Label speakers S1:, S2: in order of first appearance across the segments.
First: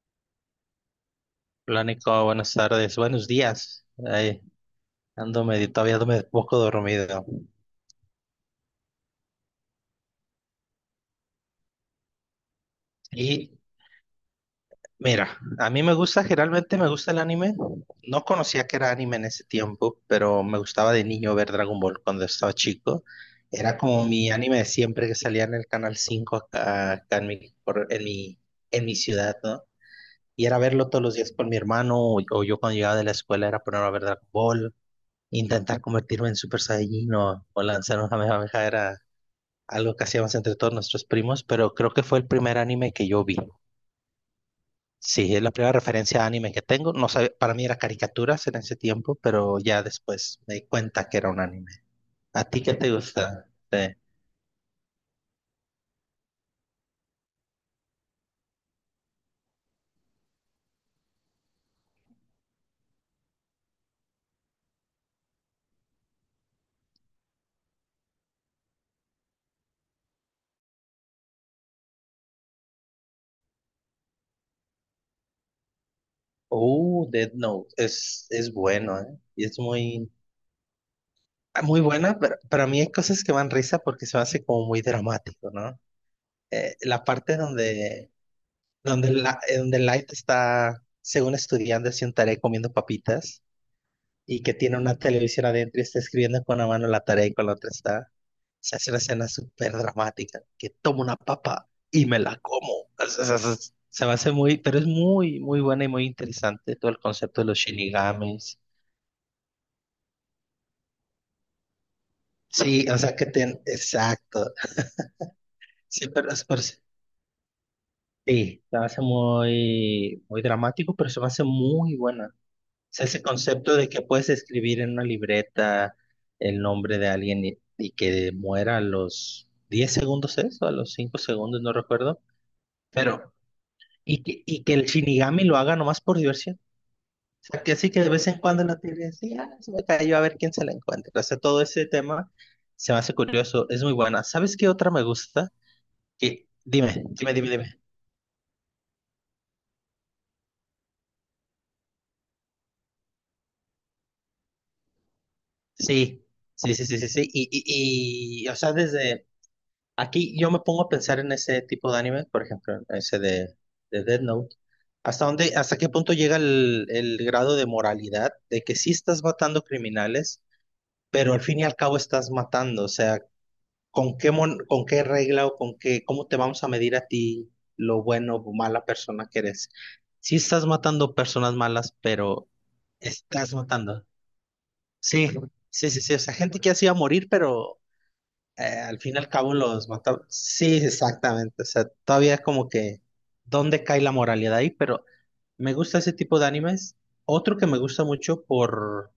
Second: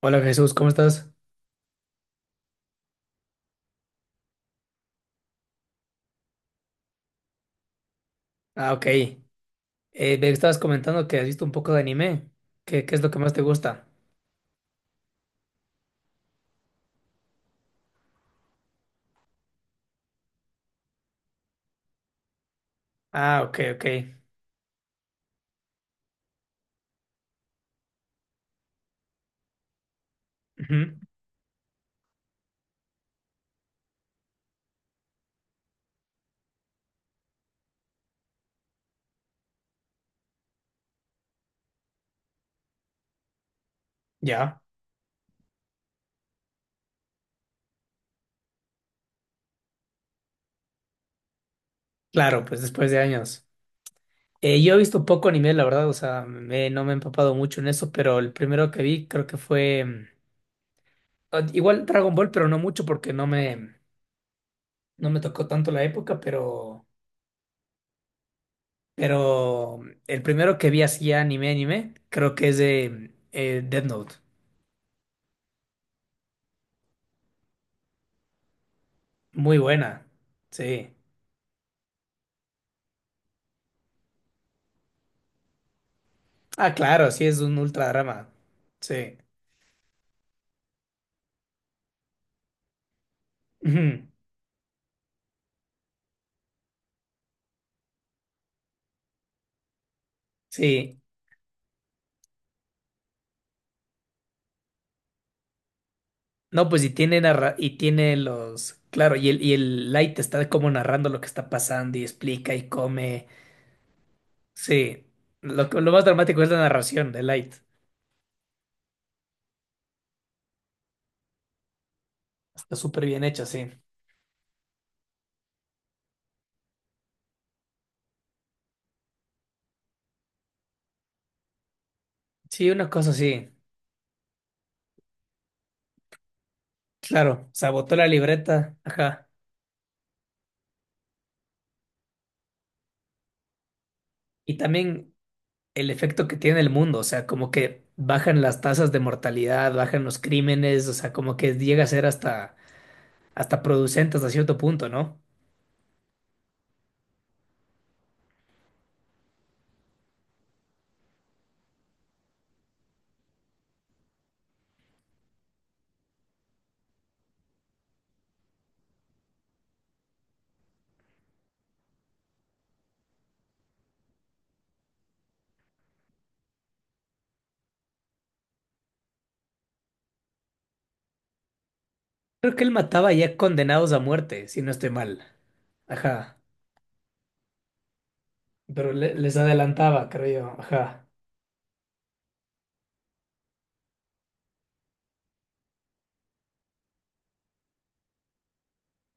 S1: Hola Jesús, ¿cómo estás?
S2: Hola Nico, buenas tardes, buenos días. Ay, todavía ando medio poco dormido.
S1: Ah, ok. Me estabas comentando que has visto un poco de anime. ¿Qué es lo que más te
S2: Y
S1: gusta?
S2: mira, a mí me gusta, generalmente me gusta el anime. No conocía que era anime en ese tiempo, pero me gustaba de niño ver Dragon Ball cuando estaba chico.
S1: Ah, ok,
S2: Era
S1: ok.
S2: como mi anime de siempre que salía en el Canal 5 acá en mi, por- en mi ciudad, ¿no? Y era verlo
S1: Ujú.
S2: todos los días con mi hermano o yo cuando llegaba de la escuela era ponerme a ver Dragon Ball, intentar convertirme en Super Saiyajin o lanzar una Kamehameha era algo que hacíamos entre todos nuestros primos, pero creo que fue el primer anime que yo vi.
S1: Ya,
S2: Sí, es la primera referencia a anime que tengo. No sabía, para mí era caricaturas en ese tiempo, pero ya después me di cuenta que era un anime.
S1: claro,
S2: ¿A
S1: pues
S2: ti qué
S1: después
S2: te
S1: de años.
S2: gusta? Sí.
S1: Yo he visto poco anime, la verdad, o sea, no me he empapado mucho en eso, pero el primero que vi creo que fue ah, igual Dragon Ball, pero no mucho porque no me, no me tocó tanto la época, pero mm, el primero que vi así anime, creo que es de Death Note.
S2: Oh, Death Note. Es bueno, ¿eh? Y
S1: Muy
S2: es
S1: buena,
S2: muy,
S1: sí.
S2: muy buena, pero para mí hay cosas que me dan risa porque se me hace como muy dramático, ¿no?
S1: Ah,
S2: La
S1: claro, sí,
S2: parte
S1: es un
S2: donde,
S1: ultradrama.
S2: donde,
S1: Sí.
S2: la, eh, donde Light está, según estudiando, así un tarea comiendo papitas
S1: Ujú.
S2: y que tiene una televisión adentro y está escribiendo con una mano la tarea y con la otra está. Se hace una escena súper dramática, que
S1: Sí.
S2: tomo una papa y me la como. Se me hace muy, pero es muy, muy buena y muy
S1: No,
S2: interesante
S1: pues y
S2: todo el
S1: tiene
S2: concepto de
S1: narra
S2: los
S1: y tiene
S2: shinigamis.
S1: los. Claro, y el Light está como narrando lo que está pasando y explica y
S2: Sí, o sea
S1: come.
S2: que exacto.
S1: Sí. Lo más
S2: Sí, pero,
S1: dramático
S2: es-
S1: es la
S2: pero sí,
S1: narración de Light.
S2: sí, se me hace muy, muy dramático, pero se me hace muy buena.
S1: Está súper
S2: Sea, ese
S1: bien hecha, sí.
S2: concepto de que puedes escribir en una libreta el nombre de alguien y que muera a los 10 segundos, ¿es? O a los 5 segundos, no recuerdo.
S1: Sí, una cosa
S2: Pero,
S1: sí.
S2: y que el Shinigami lo haga nomás por diversión. O
S1: Claro,
S2: sea, que así
S1: sabotó
S2: que
S1: la
S2: de vez en cuando
S1: libreta.
S2: la tele
S1: Ajá.
S2: así, se me cayó a ver quién se la encuentra. O sea, todo ese tema se me hace curioso, es muy buena. ¿Sabes
S1: Y
S2: qué otra me
S1: también
S2: gusta?
S1: el efecto que
S2: Que,
S1: tiene el mundo. O
S2: dime,
S1: sea,
S2: dime, dime,
S1: como
S2: dime.
S1: que bajan las tasas de mortalidad, bajan los crímenes. O sea, como que llega a ser hasta, hasta producente hasta cierto punto, ¿no?
S2: Sí, sí, sí, sí, sí, sí. Y, o sea, desde aquí yo me pongo a pensar en ese tipo de anime, por ejemplo, en ese de Death Note. ¿Hasta dónde, hasta qué punto llega el grado de moralidad de que sí estás matando criminales, pero al fin y al cabo estás matando? O sea, ¿con qué regla o cómo te vamos a medir a ti lo bueno o mala persona que eres? Sí estás matando personas malas, pero
S1: Creo que él mataba ya
S2: estás
S1: condenados a
S2: matando.
S1: muerte, si no estoy mal.
S2: Sí, sí, sí, sí. O sea,
S1: Ajá.
S2: gente que así iba a morir, pero
S1: Pero
S2: al fin y al
S1: les
S2: cabo los
S1: adelantaba,
S2: mataron.
S1: creo yo.
S2: Sí,
S1: Ajá.
S2: exactamente. O sea, todavía es como que dónde cae la moralidad ahí, pero me gusta ese tipo de animes. Otro que me gusta mucho por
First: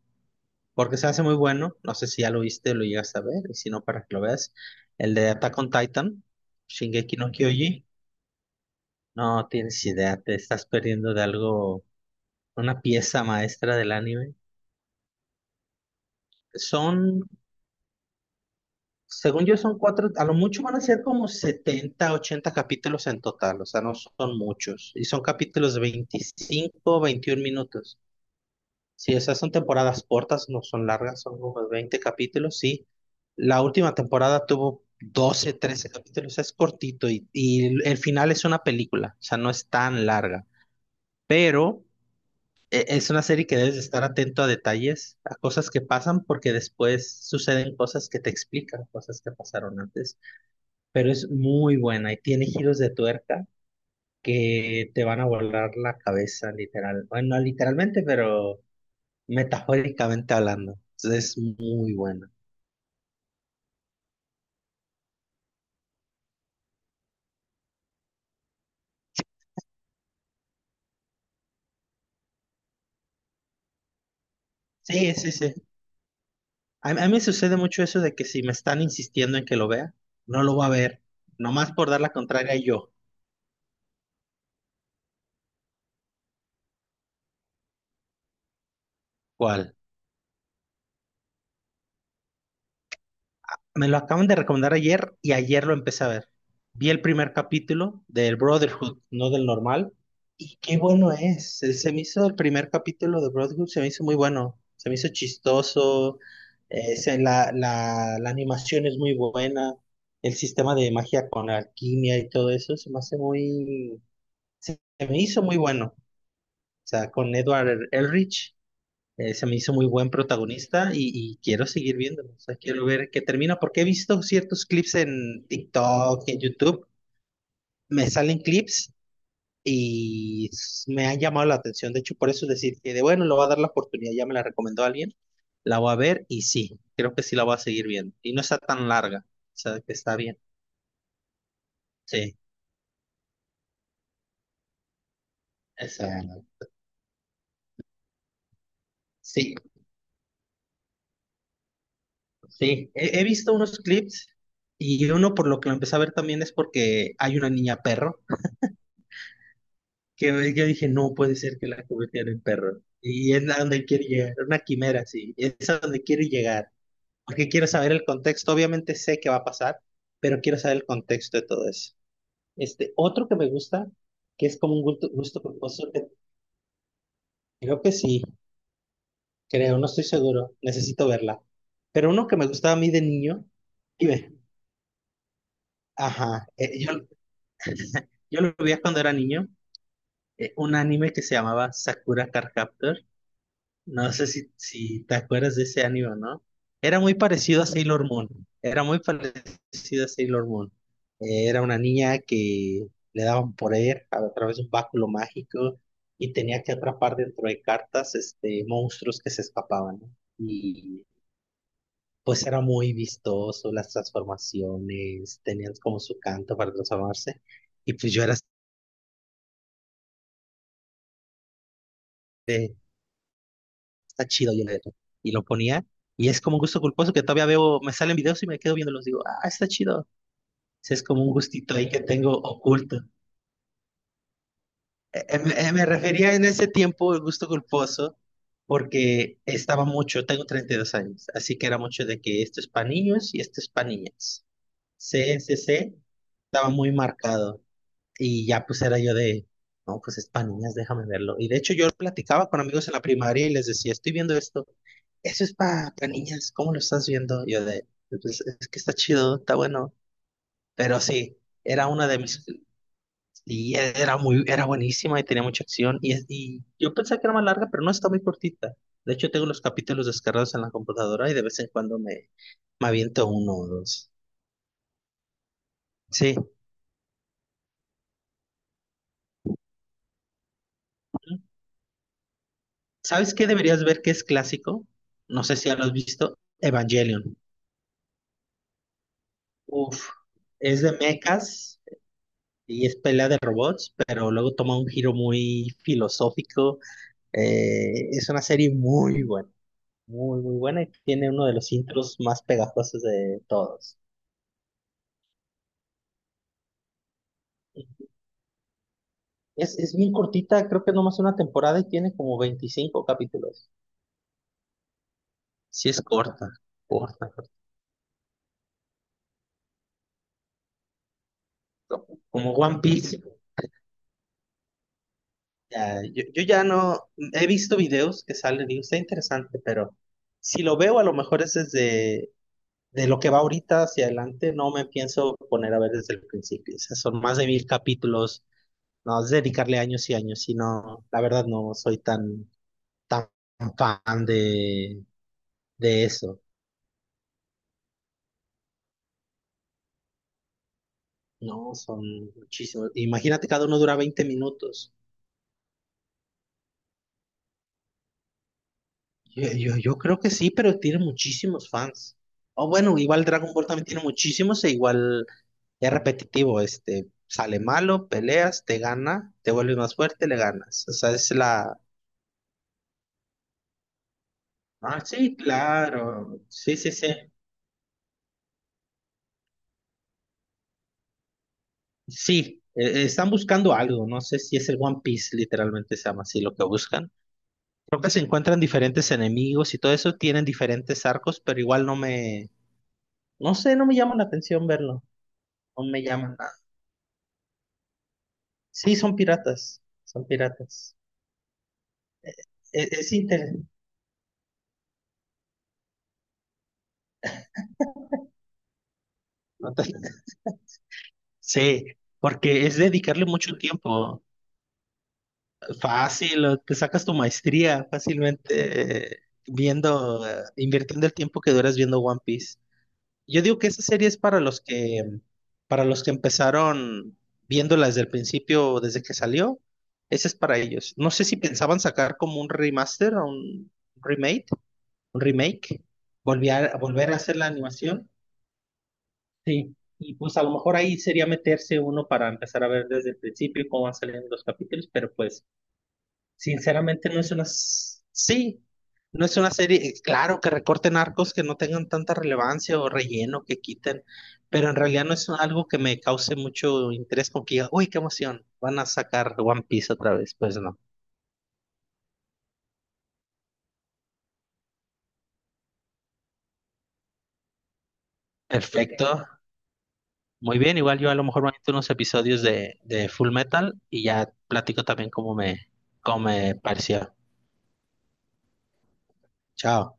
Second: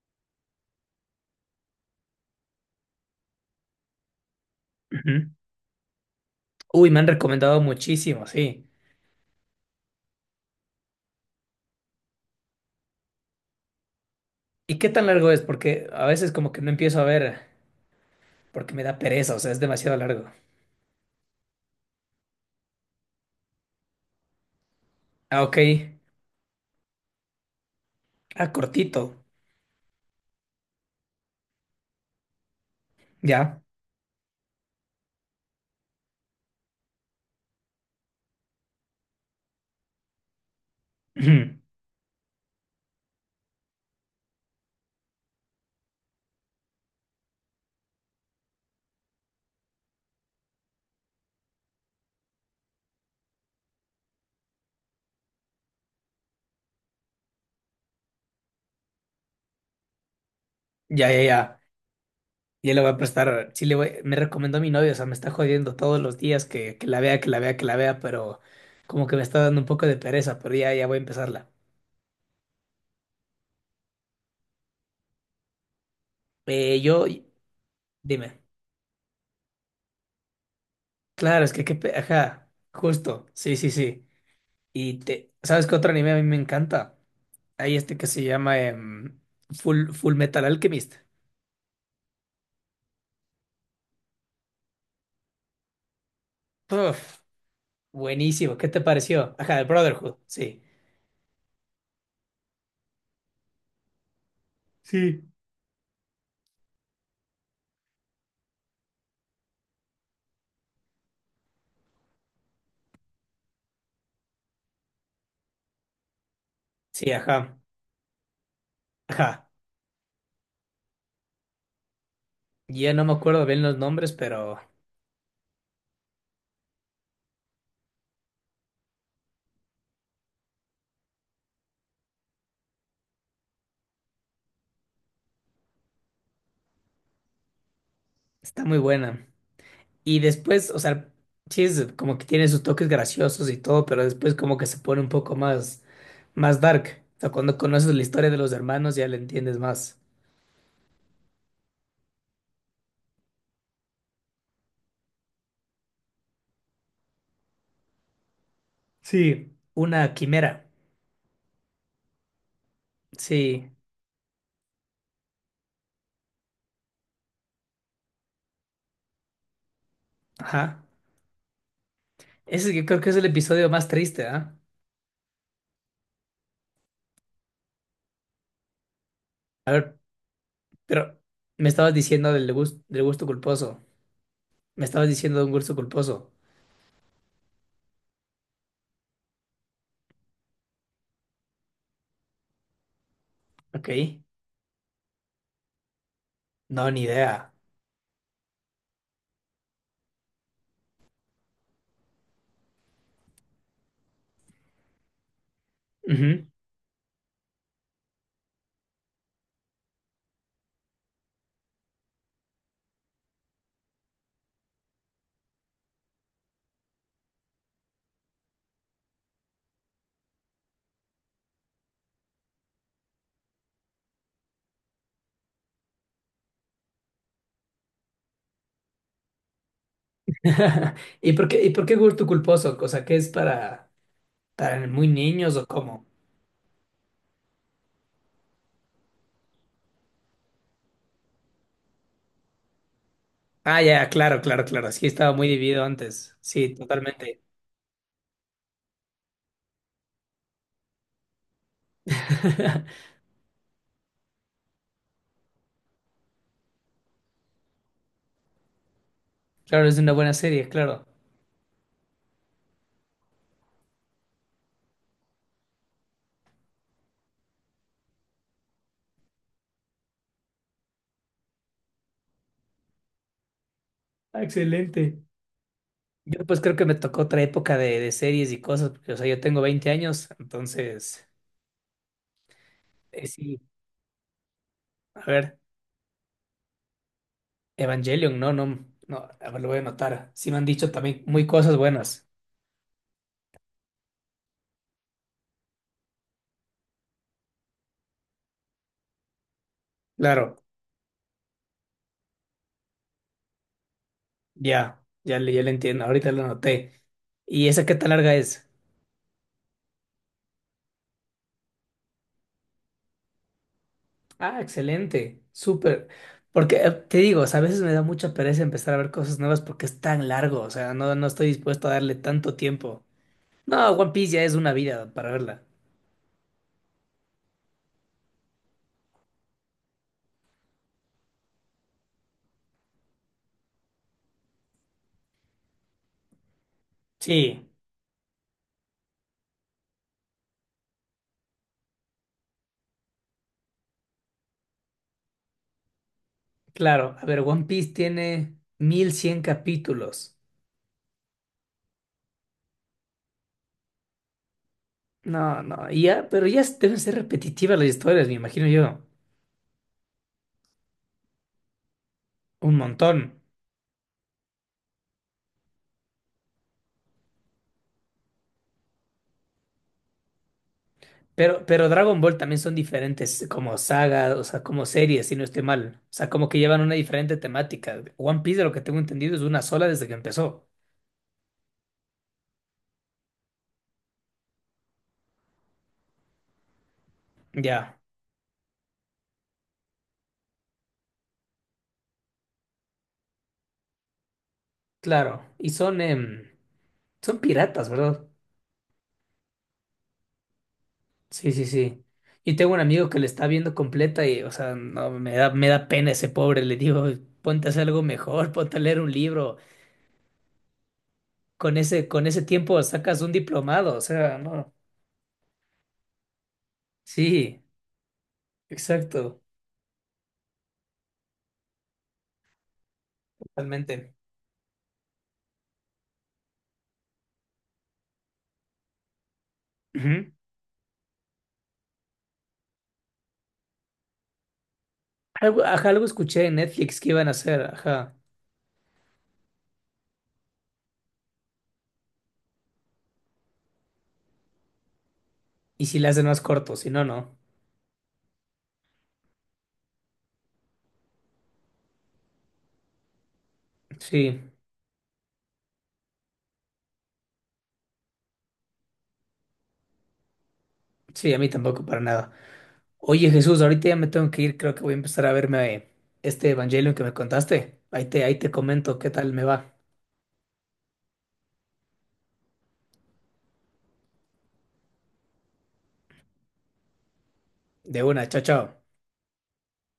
S2: porque se hace muy bueno, no sé si ya lo viste, o lo llegas a ver, y si no, para que lo veas, el de
S1: Ujú.
S2: Attack on Titan,
S1: Uy, me han
S2: Shingeki no
S1: recomendado
S2: Kyoji.
S1: muchísimo, sí.
S2: No tienes idea, te estás perdiendo de algo, una pieza maestra del anime.
S1: ¿Y qué tan largo es? Porque a veces como que no empiezo a
S2: Son
S1: ver, porque me da pereza, o
S2: Según
S1: sea,
S2: yo
S1: es
S2: son
S1: demasiado
S2: cuatro,
S1: largo.
S2: a lo mucho van a ser como 70, 80 capítulos en total, o sea, no son muchos. Y son
S1: Ah, ok.
S2: capítulos de 25, 21 minutos.
S1: Ah, cortito.
S2: Sí, o sea, son temporadas cortas, no son largas, son como 20 capítulos, sí. La
S1: Ya.
S2: última temporada tuvo 12, 13 capítulos, o sea, es cortito y el final es una película, o sea, no es tan larga.
S1: Ujú.
S2: Pero es una serie que debes de estar atento a detalles, a cosas que pasan, porque después suceden cosas que te explican cosas que pasaron antes, pero es muy buena y tiene giros de tuerca que te van a volar la cabeza, literal. Bueno, no literalmente, pero metafóricamente hablando.
S1: Ya, ya,
S2: Entonces, es
S1: ya.
S2: muy buena.
S1: Ya le voy a prestar. Sí, le voy. Me recomendó mi novio, o sea, me está jodiendo todos los días que la vea, que la vea, que la vea, pero como que me está dando un poco de pereza, pero ya, ya voy a empezarla.
S2: Sí, sí, sí.
S1: Eh,
S2: A
S1: yo,
S2: mí me sucede mucho eso de que
S1: dime.
S2: si me están insistiendo en que lo vea, no lo voy a ver.
S1: Claro, es que,
S2: Nomás por dar la
S1: ajá,
S2: contraria yo.
S1: justo, sí, sí, sí. Y te, ¿sabes qué otro anime a mí me encanta? Hay este que se llama
S2: ¿Cuál?
S1: Full Metal Alchemist.
S2: Me lo acaban de recomendar ayer y ayer lo empecé a ver. Vi el
S1: Uf,
S2: primer capítulo del
S1: buenísimo, ¿qué te
S2: Brotherhood, no
S1: pareció?
S2: del
S1: Ajá, el
S2: normal,
S1: Brotherhood,
S2: y
S1: sí.
S2: qué bueno es. Se me hizo el primer capítulo de Brotherhood, se me hizo muy bueno, se me hizo
S1: Sí,
S2: chistoso, la animación es muy buena, el sistema de magia con alquimia y todo eso se me hizo muy bueno. O
S1: sí,
S2: sea, con
S1: ajá,
S2: Edward Elrich se
S1: ajá.
S2: me hizo muy buen protagonista y quiero seguir viéndolo. O sea, quiero
S1: Ya no
S2: ver
S1: me
S2: qué
S1: acuerdo
S2: termina,
S1: bien los
S2: porque he
S1: nombres,
S2: visto
S1: pero
S2: ciertos clips en TikTok, en YouTube, me salen clips y me han llamado la atención. De hecho, por eso es decir que de bueno, lo va a dar la oportunidad, ya me la recomendó alguien, la voy a ver y sí, creo que sí la voy a seguir viendo. Y no está
S1: está muy
S2: tan larga,
S1: buena.
S2: o sea, que está
S1: Y
S2: bien.
S1: después, o sea, sí, es como que
S2: Sí,
S1: tiene sus toques graciosos y todo, pero después como que se pone un poco más,
S2: exacto,
S1: más dark. O sea, cuando conoces la historia de los hermanos ya la
S2: sí,
S1: entiendes más.
S2: sí. He visto unos clips y uno por lo que lo empecé a ver también es porque hay una niña perro,
S1: Sí, una
S2: que yo
S1: quimera.
S2: dije, no puede ser que la convirtiera en perro. Y es a
S1: Sí,
S2: donde quiere llegar, una quimera, sí, es a donde quiero llegar. Porque quiero saber el contexto, obviamente sé qué va a pasar, pero quiero saber
S1: ajá.
S2: el contexto de todo eso.
S1: Ese yo
S2: Este,
S1: creo que es el
S2: otro que me
S1: episodio más
S2: gusta,
S1: triste,
S2: que
S1: ¿ah?
S2: es como un gusto culposo, que creo que sí,
S1: A
S2: creo, no
S1: ver,
S2: estoy seguro, necesito
S1: pero
S2: verla.
S1: me estabas
S2: Pero uno
S1: diciendo
S2: que me gustaba a mí de
S1: del gusto
S2: niño,
S1: culposo.
S2: y ve,
S1: Me estabas diciendo de un gusto culposo.
S2: ajá, yo lo veía cuando era niño, un anime que se llamaba Sakura Card Captor.
S1: Ok.
S2: No sé si te acuerdas de ese anime, o ¿no?
S1: No,
S2: Era
S1: ni
S2: muy
S1: idea.
S2: parecido a Sailor Moon. Era muy parecido a Sailor Moon. Era una niña que le daban poder a través de un báculo mágico y
S1: Ujú.
S2: tenía que atrapar dentro de cartas, monstruos que se escapaban, ¿no? Y pues era muy vistoso, las transformaciones, tenían como su canto para transformarse. Y pues yo era este está chido, yo le y lo ponía, y es como un gusto culposo que todavía veo, me salen videos y me quedo viéndolos, digo, ah, está chido. Ese es como un
S1: ¿Y por qué, y
S2: gustito
S1: por
S2: ahí
S1: qué
S2: que
S1: gusto
S2: tengo
S1: culposo? O
S2: oculto.
S1: sea, ¿qué es para muy niños o
S2: Me
S1: cómo?
S2: refería en ese tiempo el gusto culposo porque estaba mucho, tengo 32 años, así que era mucho de que esto es para niños y esto es
S1: Ah,
S2: para
S1: ya, claro,
S2: niñas.
S1: claro, claro. Sí, estaba
S2: C N
S1: muy
S2: C
S1: dividido
S2: C
S1: antes.
S2: estaba
S1: Sí,
S2: muy
S1: totalmente.
S2: marcado, y ya pues era yo de, no, pues es para niñas, déjame verlo. Y de hecho yo platicaba con amigos en la primaria y les decía, estoy viendo esto. Eso es para niñas, ¿cómo lo estás viendo? Yo de, pues, es que está chido, está
S1: Claro,
S2: bueno,
S1: es una buena serie,
S2: pero
S1: claro.
S2: sí, era una de mis, y era muy, era buenísima y tenía mucha acción, y yo pensé que era más larga, pero no, está muy cortita. De hecho, tengo los capítulos descargados en la computadora y de vez en cuando me aviento uno o dos.
S1: Ah, excelente.
S2: Sí.
S1: Yo pues creo que me tocó otra época de series y cosas, porque o sea, yo tengo 20 años, entonces,
S2: ¿Sabes qué
S1: sí,
S2: deberías ver que es clásico?
S1: a
S2: No sé
S1: ver,
S2: si ya lo has visto, Evangelion.
S1: Evangelion, no, no, no, a ver, lo voy a
S2: Uf,
S1: anotar. Sí me han
S2: es
S1: dicho
S2: de
S1: también muy cosas
S2: mechas
S1: buenas.
S2: y es pelea de robots, pero luego toma un giro muy filosófico. Es una serie muy buena, muy, muy
S1: Claro,
S2: buena y tiene uno de los intros más pegajosos de todos.
S1: ya, ya le entiendo, ahorita lo anoté. ¿Y esa qué tan larga es?
S2: Es bien cortita, creo que nomás una temporada y tiene como 25 capítulos.
S1: Ah, excelente,
S2: Sí, es
S1: súper.
S2: corta,
S1: Porque te
S2: corta.
S1: digo, o sea, a veces me da mucha pereza empezar a ver cosas nuevas porque es tan largo, o sea, no, no estoy dispuesto a darle
S2: Como
S1: tanto
S2: One
S1: tiempo.
S2: Piece.
S1: No, One Piece ya es una vida para verla.
S2: Ya, yo ya no he visto videos que salen, digo, está interesante, pero si lo veo, a lo mejor es desde de lo que va ahorita hacia adelante, no me pienso poner a ver desde el principio. O sea, son más de mil
S1: Sí.
S2: capítulos. No, es dedicarle años y años, si no, la verdad no soy tan, tan fan de eso.
S1: Claro, a ver, One Piece tiene 1.100 capítulos.
S2: No, son muchísimos. Imagínate, cada uno dura 20 minutos.
S1: No, y ya, pero ya s- deben ser repetitivas las historias, me imagino yo.
S2: Yo creo que sí, pero tiene muchísimos fans. O
S1: Un
S2: bueno,
S1: montón.
S2: igual Dragon Ball también tiene muchísimos e igual es repetitivo, sale malo, peleas, te gana, te vuelves más fuerte, le ganas. O sea, es la.
S1: Pero Dragon Ball también son diferentes como saga, o sea, como
S2: Ah,
S1: series, si
S2: sí,
S1: no estoy mal. O sea,
S2: claro.
S1: como que
S2: Sí,
S1: llevan
S2: sí,
S1: una
S2: sí.
S1: diferente temática. One Piece, de lo que tengo entendido, es una sola desde que empezó.
S2: Sí, están buscando algo, no sé si es el One Piece, literalmente se llama así lo que buscan.
S1: Ya,
S2: Creo que se encuentran diferentes enemigos y todo eso, tienen diferentes arcos, pero igual no me, no sé, no me llama la atención verlo,
S1: claro. Y
S2: no
S1: son,
S2: me llama nada.
S1: em, son piratas, ¿verdad?
S2: Sí, son piratas, son piratas.
S1: Sí, sí, sí. Y tengo un
S2: Es,
S1: amigo
S2: es
S1: que le está
S2: interesante.
S1: viendo completa y, o sea, no, me da pena ese pobre. Le digo, ponte a hacer algo mejor, ponte a leer un libro.
S2: Sí,
S1: Con ese
S2: porque es
S1: tiempo sacas
S2: dedicarle
S1: un
S2: mucho
S1: diplomado, o
S2: tiempo,
S1: sea, no.
S2: fácil, o te sacas tu
S1: Sí,
S2: maestría fácilmente,
S1: exacto,
S2: viendo, invirtiendo el tiempo que duras viendo One Piece. Yo digo que esa serie
S1: totalmente.
S2: es para los que empezaron viéndola desde el principio, desde que salió. Esa
S1: Ujú.
S2: es para ellos. No sé si pensaban sacar como un remaster o un remake, un
S1: Algo,
S2: remake,
S1: ajá, algo escuché en
S2: volver,
S1: Netflix que
S2: volver a
S1: iban a
S2: hacer la
S1: hacer,
S2: animación.
S1: ajá.
S2: Sí. Y pues a lo mejor ahí sería meterse uno para empezar a ver desde el principio cómo van saliendo los capítulos. Pero pues
S1: Y si le hacen más corto, si no,
S2: sinceramente, no es
S1: no.
S2: una... s- sí, no es una serie, claro, que recorten arcos que no tengan tanta relevancia o relleno que quiten,
S1: Sí,
S2: pero en realidad no es algo que me cause mucho interés, como que diga, uy, qué emoción, van a sacar One Piece otra vez, pues no. Ok.
S1: sí, a mí tampoco para nada. Oye, Jesús, ahorita ya me tengo que ir, creo que voy a empezar a verme este Evangelio que me contaste. Ahí te comento
S2: Perfecto,
S1: qué tal me va.
S2: muy bien, igual yo a lo mejor me meto unos episodios de Full Metal y ya platico también cómo me pareció.
S1: De una, chao, chao.
S2: Chao.